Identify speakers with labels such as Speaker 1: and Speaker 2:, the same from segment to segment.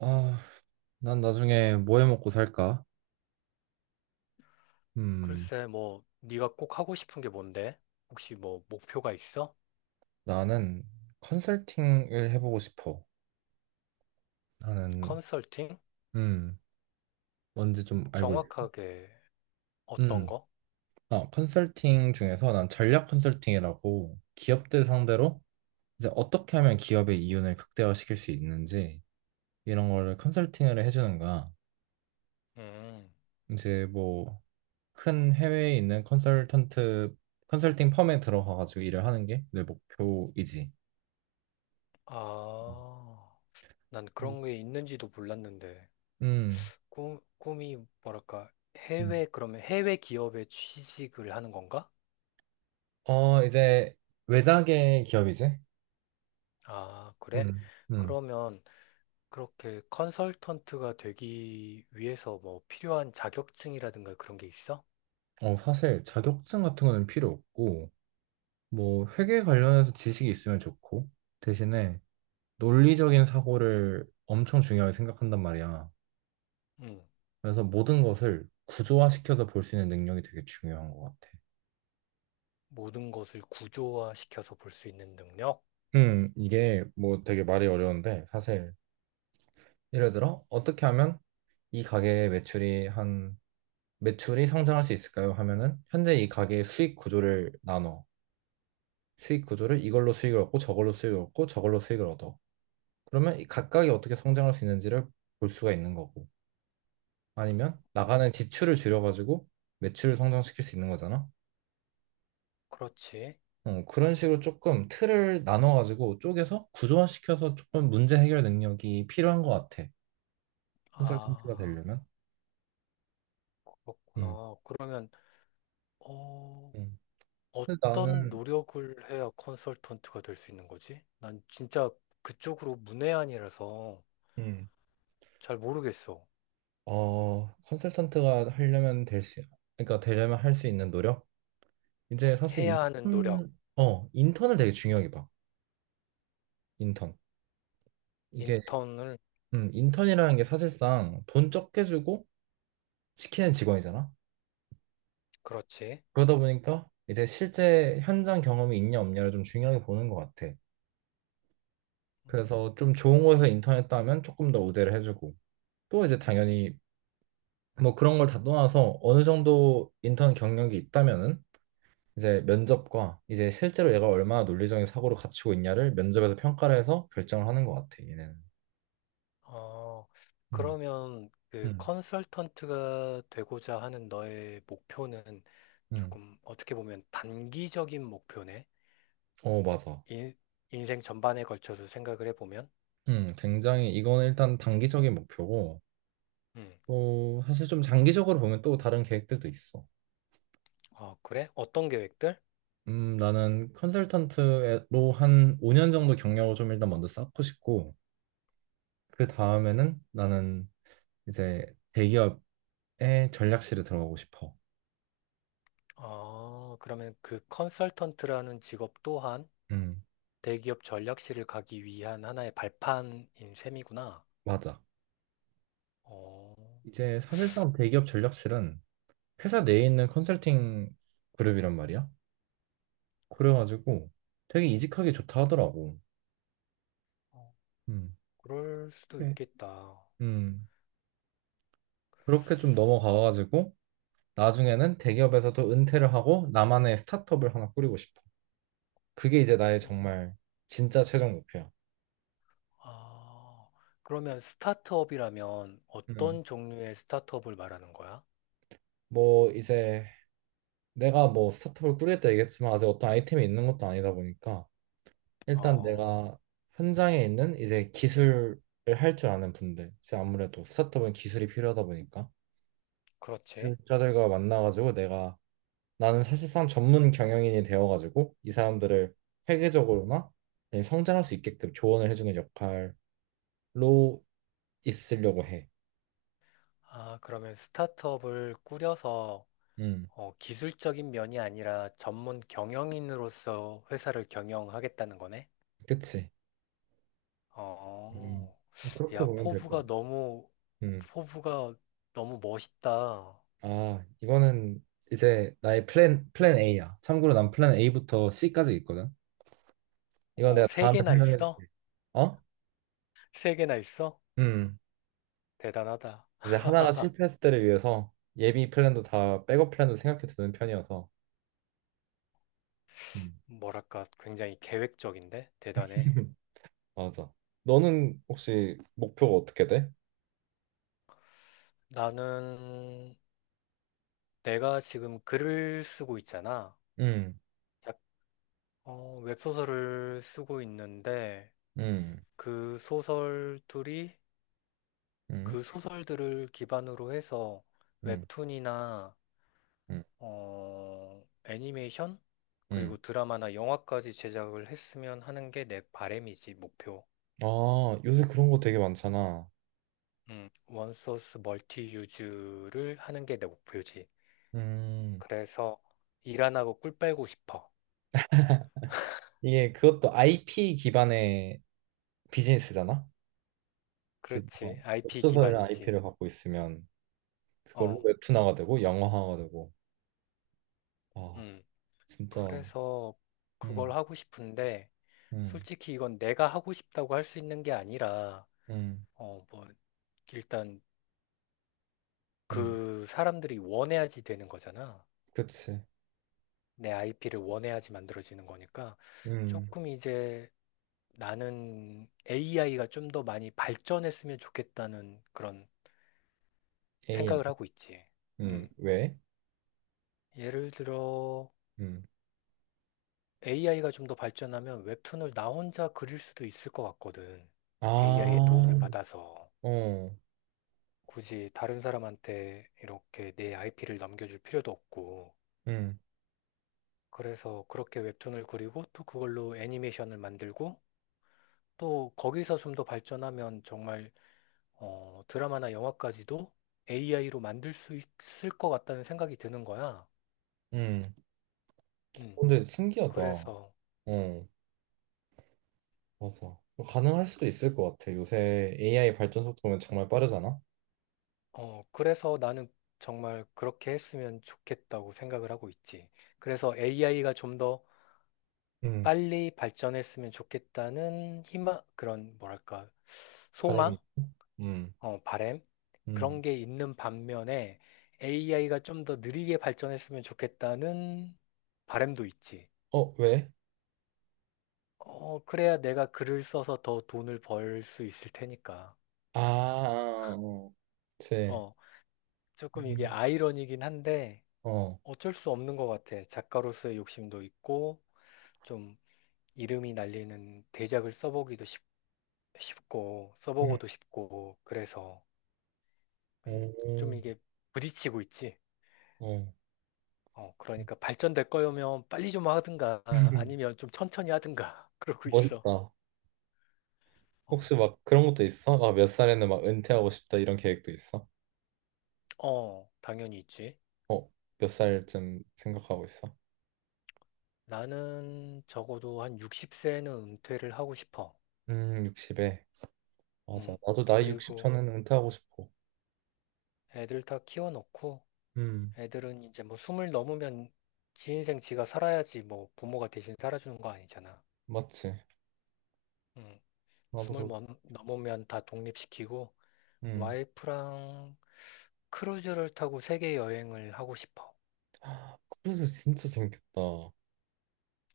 Speaker 1: 아, 난 나중에 뭐 해먹고 살까? 음,
Speaker 2: 글쎄, 뭐, 네가 꼭 하고 싶은 게 뭔데? 혹시 뭐, 목표가 있어?
Speaker 1: 나는 컨설팅을 해보고 싶어. 나는,
Speaker 2: 컨설팅?
Speaker 1: 음, 뭔지 좀 알고 있어.
Speaker 2: 정확하게 어떤
Speaker 1: 음,
Speaker 2: 거?
Speaker 1: 아, 컨설팅 중에서 난 전략 컨설팅이라고 기업들 상대로 이제 어떻게 하면 기업의 이윤을 극대화시킬 수 있는지 이런 거를 컨설팅을 해주는 거야.
Speaker 2: 음,
Speaker 1: 이제 뭐 큰 해외에 있는 컨설팅 펌에 들어가가지고 일을 하는 게 내 목표이지.
Speaker 2: 아, 난
Speaker 1: 음,
Speaker 2: 그런 게 있는지도 몰랐는데.
Speaker 1: 음.
Speaker 2: 꿈이 뭐랄까, 해외, 그러면 해외 기업에 취직을 하는 건가?
Speaker 1: 어, 이제 외자계 기업이지?
Speaker 2: 아, 그래?
Speaker 1: 음, 음.
Speaker 2: 그러면 그렇게 컨설턴트가 되기 위해서 뭐 필요한 자격증이라든가 그런 게 있어?
Speaker 1: 어, 사실 자격증 같은 거는 필요 없고, 뭐 회계 관련해서 지식이 있으면 좋고, 대신에 논리적인 사고를 엄청 중요하게 생각한단 말이야.
Speaker 2: 음.
Speaker 1: 그래서 모든 것을 구조화시켜서 볼 수 있는 능력이 되게 중요한 것 같아.
Speaker 2: 모든 것을 구조화시켜서 볼 수 있는 능력?
Speaker 1: 이게 뭐 되게 말이 어려운데, 사실 예를 들어 어떻게 하면 이 가게의 매출이 한 매출이 성장할 수 있을까요? 하면은 현재 이 가게의 수익 구조를 나눠. 수익 구조를 이걸로 수익을 얻고 저걸로 수익을 얻고 저걸로 수익을 얻어. 그러면 이 각각이 어떻게 성장할 수 있는지를 볼 수가 있는 거고. 아니면 나가는 지출을 줄여가지고 매출을 성장시킬 수 있는 거잖아.
Speaker 2: 그렇지.
Speaker 1: 어, 그런 식으로 조금 틀을 나눠가지고 쪼개서 구조화시켜서 조금 문제 해결 능력이 필요한 것 같아. 컨설턴트가
Speaker 2: 아,
Speaker 1: 되려면. 음.
Speaker 2: 그렇구나. 그러면, 어,
Speaker 1: 음. 근데
Speaker 2: 어떤
Speaker 1: 나는
Speaker 2: 노력을 해야 컨설턴트가 될 수 있는 거지? 난 진짜 그쪽으로 문외한이라서
Speaker 1: 음.
Speaker 2: 잘 모르겠어.
Speaker 1: 어, 컨설턴트가 하려면 될 수, 그러니까 되려면 할 수 있는 노력? 이제 사실
Speaker 2: 해야 하는 노력,
Speaker 1: 인턴을 되게 중요하게 봐. 인턴. 이게
Speaker 2: 인턴을,
Speaker 1: 인턴이라는 게 사실상 돈 적게 주고 시키는 직원이잖아.
Speaker 2: 그렇지.
Speaker 1: 그러다 보니까 이제 실제 현장 경험이 있냐 없냐를 좀 중요하게 보는 것 같아.
Speaker 2: 음.
Speaker 1: 그래서 좀 좋은 곳에서 인턴했다 하면 조금 더 우대를 해주고 또 이제 당연히 뭐 그런 걸 다 떠나서 어느 정도 인턴 경력이 있다면은 이제 면접과 이제 실제로 얘가 얼마나 논리적인 사고를 갖추고 있냐를 면접에서 평가를 해서 결정을 하는 것 같아. 얘네는.
Speaker 2: 어,
Speaker 1: 음,
Speaker 2: 그러면 그
Speaker 1: 음,
Speaker 2: 컨설턴트가 되고자 하는 너의 목표는
Speaker 1: 음.
Speaker 2: 조금 어떻게 보면 단기적인 목표네.
Speaker 1: 어, 맞아.
Speaker 2: 인, 인생 전반에 걸쳐서 생각을 해보면.
Speaker 1: 굉장히 이거는 일단 단기적인 목표고
Speaker 2: 음.
Speaker 1: 또 사실 좀 장기적으로 보면 또 다른 계획들도 있어.
Speaker 2: 아, 그래? 어떤 계획들?
Speaker 1: 나는 컨설턴트로 한 5년 정도 경력을 좀 일단 먼저 쌓고 싶고 그 다음에는 나는 이제 대기업의 전략실에 들어가고 싶어.
Speaker 2: 아, 그러면 그 컨설턴트라는 직업 또한
Speaker 1: 음,
Speaker 2: 대기업 전략실을 가기 위한 하나의 발판인 셈이구나.
Speaker 1: 맞아.
Speaker 2: 어,
Speaker 1: 이제 사실상 대기업 전략실은 회사 내에 있는 컨설팅 그룹이란 말이야. 그래가지고 되게 이직하기 좋다 하더라고.
Speaker 2: 어,
Speaker 1: 음.
Speaker 2: 그럴 수도
Speaker 1: 그래.
Speaker 2: 있겠다.
Speaker 1: 음, 그렇게 좀 넘어가가지고 나중에는 대기업에서도 은퇴를 하고 나만의 스타트업을 하나 꾸리고 싶어. 그게 이제 나의
Speaker 2: 어,
Speaker 1: 정말 진짜 최종 목표야.
Speaker 2: 아, 그러면 스타트업이라면
Speaker 1: 음.
Speaker 2: 어떤 종류의 스타트업을 말하는 거야?
Speaker 1: 뭐 이제 내가 뭐 스타트업을 꾸리겠다 얘기했지만 아직 어떤 아이템이 있는 것도 아니다 보니까 일단
Speaker 2: 어,
Speaker 1: 내가 현장에 있는 이제 기술을 할 줄 아는 분들, 이제 아무래도 스타트업은 기술이 필요하다 보니까
Speaker 2: 그렇지.
Speaker 1: 기술자들과 만나가지고 내가 나는 사실상 전문 경영인이 되어가지고 이 사람들을 회계적으로나 아니면 성장할 수 있게끔 조언을 해주는 역할로 있으려고 해.
Speaker 2: 아, 그러면 스타트업을 꾸려서
Speaker 1: 음,
Speaker 2: 기술적인 면이 아니라 전문 경영인으로서 회사를 경영하겠다는 거네?
Speaker 1: 그치. 음,
Speaker 2: 어,
Speaker 1: 그렇게
Speaker 2: 야,
Speaker 1: 보면 될 것 같아. 음,
Speaker 2: 포부가 너무 멋있다.
Speaker 1: 아, 이거는 이제 나의 플랜 A야. 참고로 난 플랜 A부터 C까지 있거든. 이건
Speaker 2: 어,
Speaker 1: 내가
Speaker 2: 세
Speaker 1: 다음에
Speaker 2: 개나
Speaker 1: 설명해
Speaker 2: 있어?
Speaker 1: 줄게. 어?
Speaker 2: 세 개나 있어?
Speaker 1: 음,
Speaker 2: 대단하다.
Speaker 1: 이제 하나가 실패했을 때를 위해서 예비 플랜도 다 백업 플랜도 생각해 두는 편이어서. 음,
Speaker 2: 뭐랄까, 굉장히 계획적인데? 대단해.
Speaker 1: 맞아. 너는 혹시 목표가 어떻게 돼?
Speaker 2: 나는 내가 지금 글을 쓰고 있잖아.
Speaker 1: 음,
Speaker 2: 작- 웹소설을 쓰고 있는데
Speaker 1: 음,
Speaker 2: 그 소설들이
Speaker 1: 음,
Speaker 2: 그 소설들을 기반으로 해서
Speaker 1: 음,
Speaker 2: 웹툰이나
Speaker 1: 음,
Speaker 2: 애니메이션?
Speaker 1: 음.
Speaker 2: 그리고 드라마나 영화까지 제작을 했으면 하는 게 내 바램이지 목표.
Speaker 1: 아, 요새 그런 거 되게 많잖아.
Speaker 2: 원소스 멀티 유즈를 하는 게 내 목표지.
Speaker 1: 음.
Speaker 2: 그래서 일 안 하고 꿀 빨고 싶어.
Speaker 1: 이게 그것도 IP 기반의 비즈니스잖아. 그래서
Speaker 2: 그렇지.
Speaker 1: 뭔가 웹
Speaker 2: IP
Speaker 1: 소설이랑
Speaker 2: 기반이지.
Speaker 1: IP를 갖고 있으면 그걸로
Speaker 2: 어,
Speaker 1: 웹툰화가 되고 영화화가 되고. 아
Speaker 2: 음.
Speaker 1: 진짜.
Speaker 2: 그래서 그걸
Speaker 1: 음,
Speaker 2: 하고 싶은데,
Speaker 1: 음,
Speaker 2: 솔직히 이건 내가 하고 싶다고 할 수 있는 게 아니라,
Speaker 1: 음,
Speaker 2: 뭐, 일단
Speaker 1: 음.
Speaker 2: 그 사람들이 원해야지 되는 거잖아.
Speaker 1: 그치.
Speaker 2: 내 IP를 원해야지 만들어지는 거니까
Speaker 1: 음,
Speaker 2: 조금 이제 나는 AI가 좀 더 많이 발전했으면 좋겠다는 그런
Speaker 1: AI.
Speaker 2: 생각을 하고 있지. 음.
Speaker 1: 왜?
Speaker 2: 예를 들어
Speaker 1: 음.
Speaker 2: AI가 좀 더 발전하면 웹툰을 나 혼자 그릴 수도 있을 것 같거든.
Speaker 1: 아,
Speaker 2: AI의 도움을
Speaker 1: 어,
Speaker 2: 받아서 굳이 다른 사람한테 이렇게 내 IP를 넘겨줄 필요도 없고.
Speaker 1: 음,
Speaker 2: 그래서 그렇게 웹툰을 그리고 또 그걸로 애니메이션을 만들고 또 거기서 좀 더 발전하면 정말 드라마나 영화까지도 AI로 만들 수 있을 것 같다는 생각이 드는 거야.
Speaker 1: 음.
Speaker 2: 음,
Speaker 1: 근데 신기하다.
Speaker 2: 그래서,
Speaker 1: 어, 맞아. 가능할 수도 있을 것 같아. 요새 AI 발전 속도면 정말 빠르잖아.
Speaker 2: 그래서 나는 정말 그렇게 했으면 좋겠다고 생각을 하고 있지. 그래서 AI가 좀 더
Speaker 1: 음,
Speaker 2: 빨리 발전했으면 좋겠다는 희망, 그런 뭐랄까,
Speaker 1: 바람이.
Speaker 2: 소망,
Speaker 1: 있고. 음,
Speaker 2: 바램
Speaker 1: 음.
Speaker 2: 그런 게 있는 반면에 AI가 좀 더 느리게 발전했으면 좋겠다는 바램도 있지.
Speaker 1: 어, 왜?
Speaker 2: 어, 그래야 내가 글을 써서 더 돈을 벌 수 있을 테니까.
Speaker 1: 아, 아, 어, 제,
Speaker 2: 어, 조금 이게
Speaker 1: 음,
Speaker 2: 아이러니긴 한데
Speaker 1: 어,
Speaker 2: 어쩔 수 없는 것 같아. 작가로서의 욕심도 있고, 좀 이름이 날리는 대작을 써보기도 쉽고,
Speaker 1: 음.
Speaker 2: 써보고도 싶고, 그래서 음, 좀
Speaker 1: 음,
Speaker 2: 이게 부딪히고 있지.
Speaker 1: 어.
Speaker 2: 그러니까 발전될 거면 빨리 좀 하든가, 아니면 좀 천천히 하든가, 그러고 있어.
Speaker 1: 멋있다. 혹시
Speaker 2: 어,
Speaker 1: 막 그런 것도 있어? 막 몇 살에는 막 은퇴하고 싶다 이런 계획도 있어?
Speaker 2: 어, 당연히 있지.
Speaker 1: 어, 몇 살쯤 생각하고 있어?
Speaker 2: 나는 적어도 한 60세는 은퇴를 하고 싶어.
Speaker 1: 60에. 맞아.
Speaker 2: 음.
Speaker 1: 나도 나이 60
Speaker 2: 그리고
Speaker 1: 전에는 은퇴하고 싶어.
Speaker 2: 애들 다 키워놓고
Speaker 1: 음,
Speaker 2: 애들은 이제 뭐 숨을 넘으면 지 인생 지가 살아야지 뭐 부모가 대신 살아주는 거 아니잖아.
Speaker 1: 맞지.
Speaker 2: 음.
Speaker 1: 나도 그,
Speaker 2: 넘으면 다 독립시키고
Speaker 1: 음.
Speaker 2: 와이프랑 크루즈를 타고 세계 여행을 하고 싶어.
Speaker 1: 크루즈 진짜 재밌겠다. 어,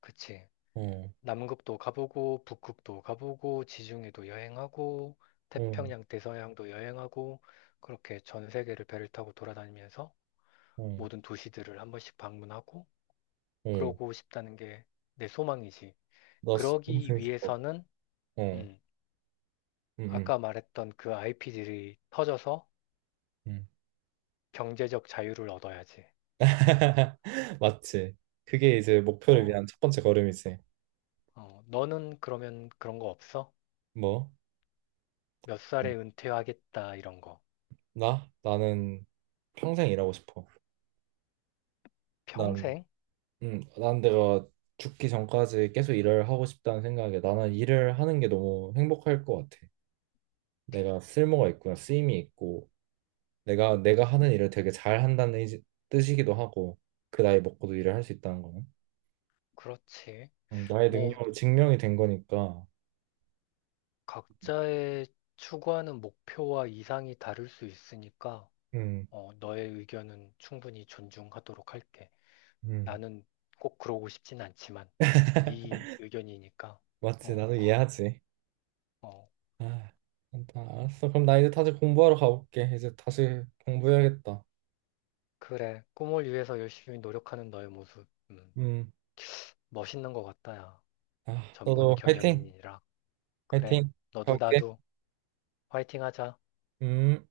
Speaker 2: 그치?
Speaker 1: 어,
Speaker 2: 남극도 가보고 북극도 가보고 지중해도 여행하고 태평양, 대서양도 여행하고 그렇게 전 세계를 배를 타고 돌아다니면서
Speaker 1: 어,
Speaker 2: 모든 도시들을 한 번씩 방문하고
Speaker 1: 어.
Speaker 2: 그러고 싶다는 게 내 소망이지.
Speaker 1: 너무
Speaker 2: 그러기
Speaker 1: 재밌을 것 같아.
Speaker 2: 위해서는
Speaker 1: 어,
Speaker 2: 음,
Speaker 1: 음, 음.
Speaker 2: 아까 말했던 그 IP들이 터져서
Speaker 1: 음.
Speaker 2: 경제적 자유를 얻어야지.
Speaker 1: 맞지. 그게 이제 목표를
Speaker 2: 어,
Speaker 1: 위한 첫 번째 걸음이지.
Speaker 2: 어, 너는 그러면 그런 거 없어?
Speaker 1: 뭐?
Speaker 2: 몇
Speaker 1: 어,
Speaker 2: 살에 은퇴하겠다 이런 거.
Speaker 1: 나? 나는 평생 일하고 싶어. 난,
Speaker 2: 평생?
Speaker 1: 난 내가 죽기 전까지 계속 일을 하고 싶다는 생각에 나는 일을 하는 게 너무 행복할 것 같아. 내가 쓸모가 있구나, 쓰임이 있고, 내가 하는 일을 되게 잘 한다는 뜻이기도 하고, 그 나이 먹고도 일을 할 수 있다는 거는.
Speaker 2: 그렇지.
Speaker 1: 나의
Speaker 2: 뭐
Speaker 1: 능력으로 증명이 된 거니까.
Speaker 2: 각자의 추구하는 목표와 이상이 다를 수 있으니까
Speaker 1: 음,
Speaker 2: 너의 의견은 충분히 존중하도록 할게.
Speaker 1: 음,
Speaker 2: 나는 꼭 그러고 싶진 않지만 네 의견이니까
Speaker 1: 맞지.
Speaker 2: 어,
Speaker 1: 나도 이해하지.
Speaker 2: 어,
Speaker 1: 아, 일단 알았어. 그럼 나 이제 다시 공부하러 가볼게. 이제 다시 공부해야겠다.
Speaker 2: 그래. 꿈을 위해서 열심히 노력하는 너의 모습
Speaker 1: 음.
Speaker 2: 멋있는 것 같다, 야.
Speaker 1: 아,
Speaker 2: 전문
Speaker 1: 너도 화이팅!
Speaker 2: 경영인이라. 그래.
Speaker 1: 화이팅!
Speaker 2: 너도
Speaker 1: 가볼게.
Speaker 2: 나도 화이팅 하자.
Speaker 1: 음.